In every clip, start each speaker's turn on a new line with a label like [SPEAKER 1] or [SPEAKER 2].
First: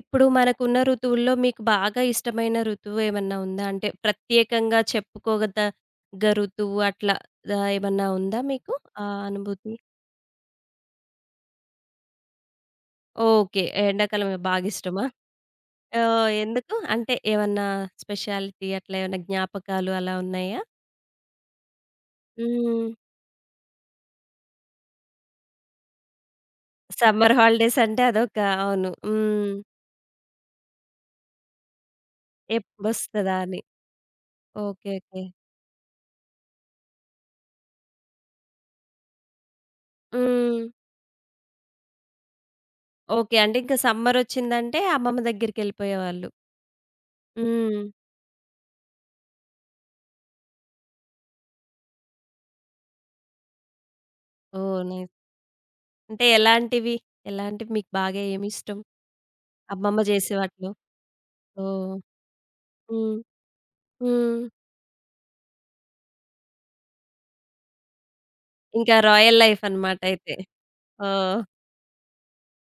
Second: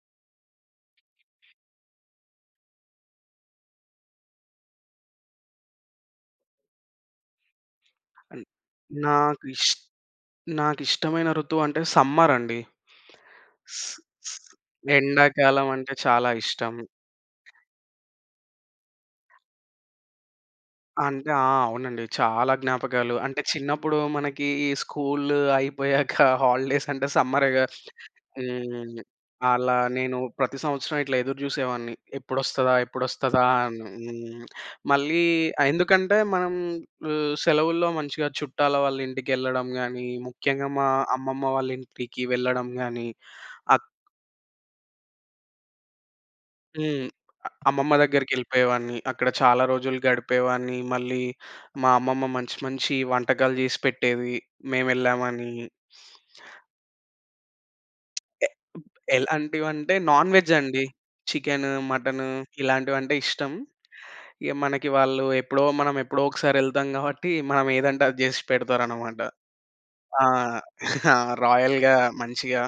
[SPEAKER 1] ఇప్పుడు మనకున్న ఋతువుల్లో మీకు బాగా ఇష్టమైన ఋతువు ఏమన్నా ఉందా? అంటే ప్రత్యేకంగా చెప్పుకోగదగ్గా ఋతువు అట్లా దా ఏమన్నా ఉందా
[SPEAKER 2] అన్
[SPEAKER 1] మీకు ఆ
[SPEAKER 2] నాకిష్
[SPEAKER 1] అనుభూతి?
[SPEAKER 2] నాకిష్టమైన ఋతువంటే సమ్మర్ అండి.
[SPEAKER 1] ఓకె. ఎ
[SPEAKER 2] స్ స్
[SPEAKER 1] ఎండాకాలమే బాగిష్టమా?
[SPEAKER 2] ఎండాకాలం అంటే
[SPEAKER 1] ఆహ్,
[SPEAKER 2] చాలా ఇష్టం.
[SPEAKER 1] ఎందుకు? అంటే ఏవన్నా స్పెషాలిటీ అట్లా ఏవన్నా జ్ఞాపకాలు అలా ఉన్నయా?
[SPEAKER 2] అంటే ఆ! అవునండి. చాలా
[SPEAKER 1] హ్మ్.
[SPEAKER 2] జ్ఞాపకాలు. అంటే చిన్నప్పుడు మనకి స్కూలు అయిపోయాక హాలిడేస్ అంటే
[SPEAKER 1] సమ్మర్
[SPEAKER 2] సమ్మరే‌గా!
[SPEAKER 1] హాలిడేస్ అంటే అదొక అవును.
[SPEAKER 2] హ్మ్.
[SPEAKER 1] హ్మ్.
[SPEAKER 2] అలా నేను ప్రతి సంవత్సరం ఇట్లా ఎదురుజూసేవాడిని. ఎప్పుడొస్తదా?
[SPEAKER 1] ఎప్పుడొస్తదా
[SPEAKER 2] ఎప్పుడొస్తదా?
[SPEAKER 1] అని.
[SPEAKER 2] అని. హ్మ్.
[SPEAKER 1] ఓకె.
[SPEAKER 2] మళ్ళీ
[SPEAKER 1] ఓకె.
[SPEAKER 2] ఆహ్, ఎందుకంటే మనం ల్ సెలవుల్లో మంచిగా చుట్టాల వాళ్ళ ఇంటికెళ్ళడం గాని,
[SPEAKER 1] హ్మ్.
[SPEAKER 2] ముఖ్యంగా మా అమ్మమ్మ వాళ్ళ ఇంటికి వెళ్ళడం గాని,
[SPEAKER 1] ఓకె. అంటే ఇంక
[SPEAKER 2] అక్
[SPEAKER 1] సమ్మర్ వోచ్చిందంటే అమ్మమ్మ దగ్గరికెళ్ళిపోయేవాళ్ళు.
[SPEAKER 2] హ్మ్. అ
[SPEAKER 1] హ్మ్.
[SPEAKER 2] అమ్మమ్మ దగ్గరికెళ్ళిపోయేవాన్ని. అక్కడ చాలా రోజులు గడిపేవాన్ని. మళ్ళీ మా అమ్మమ్మ మంచి మంచి వంటకాలు జేసి పెట్టేది
[SPEAKER 1] ఓహ్!
[SPEAKER 2] మేం
[SPEAKER 1] నైస్.
[SPEAKER 2] యేళ్ళామని.
[SPEAKER 1] అంటే ఎలాంటివి? ఎలాంటివి మీకు బాగా
[SPEAKER 2] ఎ
[SPEAKER 1] ఏమిష్టం
[SPEAKER 2] ఎలాంటివంటే,
[SPEAKER 1] అమ్మమ్మ
[SPEAKER 2] నాన్
[SPEAKER 1] జేసే
[SPEAKER 2] వెజ్
[SPEAKER 1] వాటిలో?
[SPEAKER 2] అండి. చికెను,
[SPEAKER 1] ఓహ్!
[SPEAKER 2] మటను ఇలాంటివంటే
[SPEAKER 1] హ్మ్.
[SPEAKER 2] ఇష్టం.
[SPEAKER 1] హ్మ్.
[SPEAKER 2] ఇగ మనకి వాళ్ళు ఎప్పుడో మనం ఎప్పుడో ఒకసారి ఎళ్తాం గాబట్టి, మనం ఏదంటే అది జేసి
[SPEAKER 1] ఇంక
[SPEAKER 2] పెడతారనమాట.
[SPEAKER 1] రాయల్ లైఫ్ అనమాట
[SPEAKER 2] ఆ!
[SPEAKER 1] అయితే.
[SPEAKER 2] ఆ!
[SPEAKER 1] ఓహ్!
[SPEAKER 2] రాయల్‌గా, మంచిగా,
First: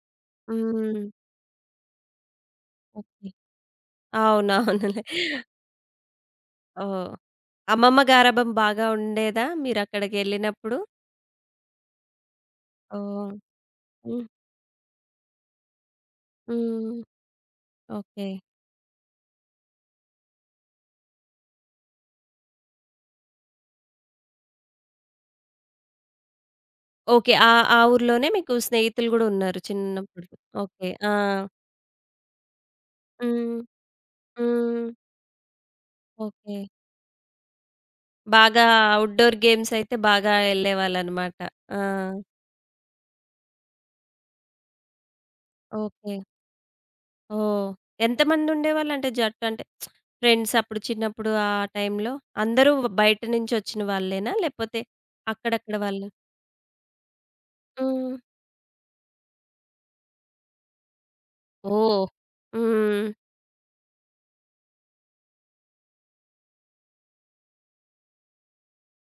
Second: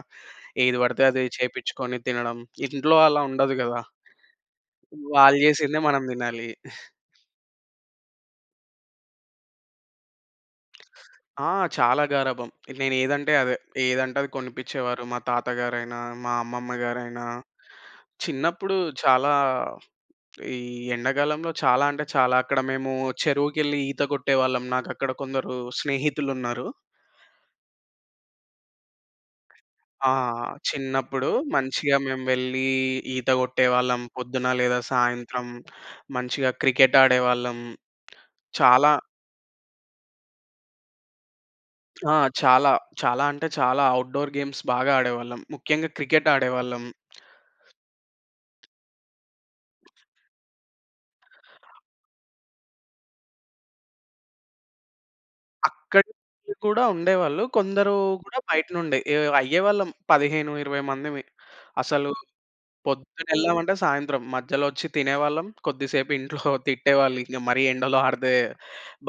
[SPEAKER 2] ఏది పడితే
[SPEAKER 1] హ్మ్.
[SPEAKER 2] అది చేపిచ్చుకొని తినడం. ఇంట్లో అలా
[SPEAKER 1] ఓకె.
[SPEAKER 2] ఉండదు గదా!
[SPEAKER 1] అవునవునులే.
[SPEAKER 2] వాళ్ళు జేసిందే మనం తినాలి.
[SPEAKER 1] ఓహ్! అమ్మమ్మ గారాబం బాగా ఉండేదా మీరక్కడికెళ్ళినప్పుడు?
[SPEAKER 2] ఆ! చాలా గారాబం.
[SPEAKER 1] ఓహ్!
[SPEAKER 2] నేనెదంటే అదే. ఏదంటే
[SPEAKER 1] హ్మ్.
[SPEAKER 2] అది కొనిపిచ్చేవారు. మా తాతగారైన, మా
[SPEAKER 1] హ్మ్.
[SPEAKER 2] అమ్మమ్మ‌గారైన.
[SPEAKER 1] ఓకె.
[SPEAKER 2] చిన్నప్పుడు చాలా ఈ ఎండాగాలంలో చాలా అంటే చాలా అక్కడ మేము చెరువుకెళ్ళి ఈత కొట్టేవాళ్ళం. నాకక్కడ కొందరు స్నేహితులున్నారు.
[SPEAKER 1] ఓకె. ఆహ్, ఆ ఊర్లోనే మీకు స్నేహితులు గూడా ఉన్నారు
[SPEAKER 2] ఆ!
[SPEAKER 1] చిన్నప్పుడు. ఓకె. ఆ!
[SPEAKER 2] చిన్నప్పుడు మంచిగా మేము వెళ్ళి ఈత
[SPEAKER 1] హ్మ్.
[SPEAKER 2] గొట్టేవాళ్ళం. పొద్దున, లేదా
[SPEAKER 1] హ్మ్.
[SPEAKER 2] సాయంత్రం మంచిగా
[SPEAKER 1] ఓకె.
[SPEAKER 2] క్రికెట్ ఆడేవాళ్ళం.
[SPEAKER 1] బాగా
[SPEAKER 2] చాలా
[SPEAKER 1] ఔట్‌డోర్ గేమ్స్ అయితే బాగా ఎళ్ళేవాళ్ళన‌మాట. ఆ!
[SPEAKER 2] ఆ! చాలా. చాలా అంటే చాలా. ఔట్‌డోర్ గేమ్స్ బాగా ఆడేవాళ్ళం. ముఖ్యంగా
[SPEAKER 1] ఓకె.
[SPEAKER 2] క్రికెట్ ఆడేవాళ్ళం.
[SPEAKER 1] ఓహ్! ఎంతమంది ఉండేవాళ్ళు అంటే జట్టు అంటే ఫ్రెండ్స్ అప్పుడు చిన్నప్పుడు ఆ టైమ్‌లో? అందరూ బయట నుంచి వచ్చిన వాళ్ళేనా లేపోతే అక్కడక్కడ
[SPEAKER 2] అక్కడ
[SPEAKER 1] వాళ్ళా?
[SPEAKER 2] కూడా ఉండేవాళ్ళు. కొందరు
[SPEAKER 1] హ్మ్.
[SPEAKER 2] కూడా బయట నుండే ఈ అయ్యేవాళ్ళం. 15, 20 మందిమి.
[SPEAKER 1] ఓహ్!
[SPEAKER 2] అసలు
[SPEAKER 1] హ్మ్.
[SPEAKER 2] పొద్దునెళ్ళామంటే సాయంత్రం, మధ్యలో వచ్చి తినేవాళ్ళం. కొద్దిసేపు ఇంట్లో తిట్టేవాళ్ళు. ఇంగ మరీ ఎండలో ఆడితే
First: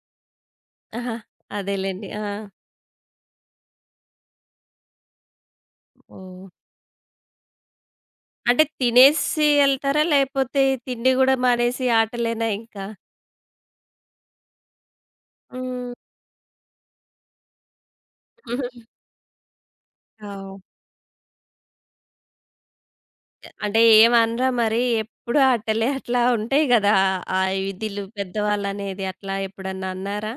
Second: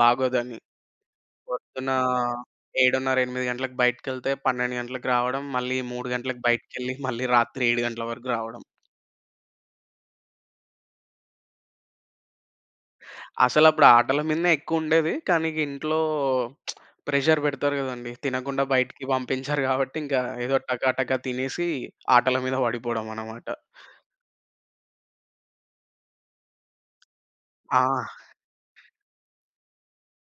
[SPEAKER 2] బాగోదని.
[SPEAKER 1] ఆహా!
[SPEAKER 2] పొద్దున్న
[SPEAKER 1] అదేలేండి. ఆ!
[SPEAKER 2] 7:30, 8:00 గంటలకి బయటికెళ్తే, 12:00 గంటలకి రావడం, మళ్ళీ 3:00 గంటలకి
[SPEAKER 1] ఓహ్!
[SPEAKER 2] బయటకెళ్ళి మళ్ళీ రాత్రి 7:00 గంటల వరకు రావడం.
[SPEAKER 1] అంటే తినేసి ఎళ్తారా? లేపోతే తిండి గూడా మానేసి ఆటలేనా ఇంకా?
[SPEAKER 2] అసలప్పుడు ఆటల మీదనే ఎక్కువుండేది. కానీ ఇగ
[SPEAKER 1] హ్మ్.
[SPEAKER 2] ఇంట్లో ప్రెజర్ పెడతారు గదండీ. తినగుండా
[SPEAKER 1] హుహు.
[SPEAKER 2] బయటికి పంపించ్చరు గాబట్టి, ఇంకా ఏదో
[SPEAKER 1] అవ్
[SPEAKER 2] టకాటకా తినేసి ఆటల మీద బడిపోవడం అనమాట.
[SPEAKER 1] అ అంటే ఏం అనరా? మరి ఎప్పుడు ఆటలే, అట్లా ఉంటయి గదా! ఆ
[SPEAKER 2] ఆ!
[SPEAKER 1] విధులు పెద్దవాళ్ళనేది అట్లా ఎప్పుడన్నా అన్నారా?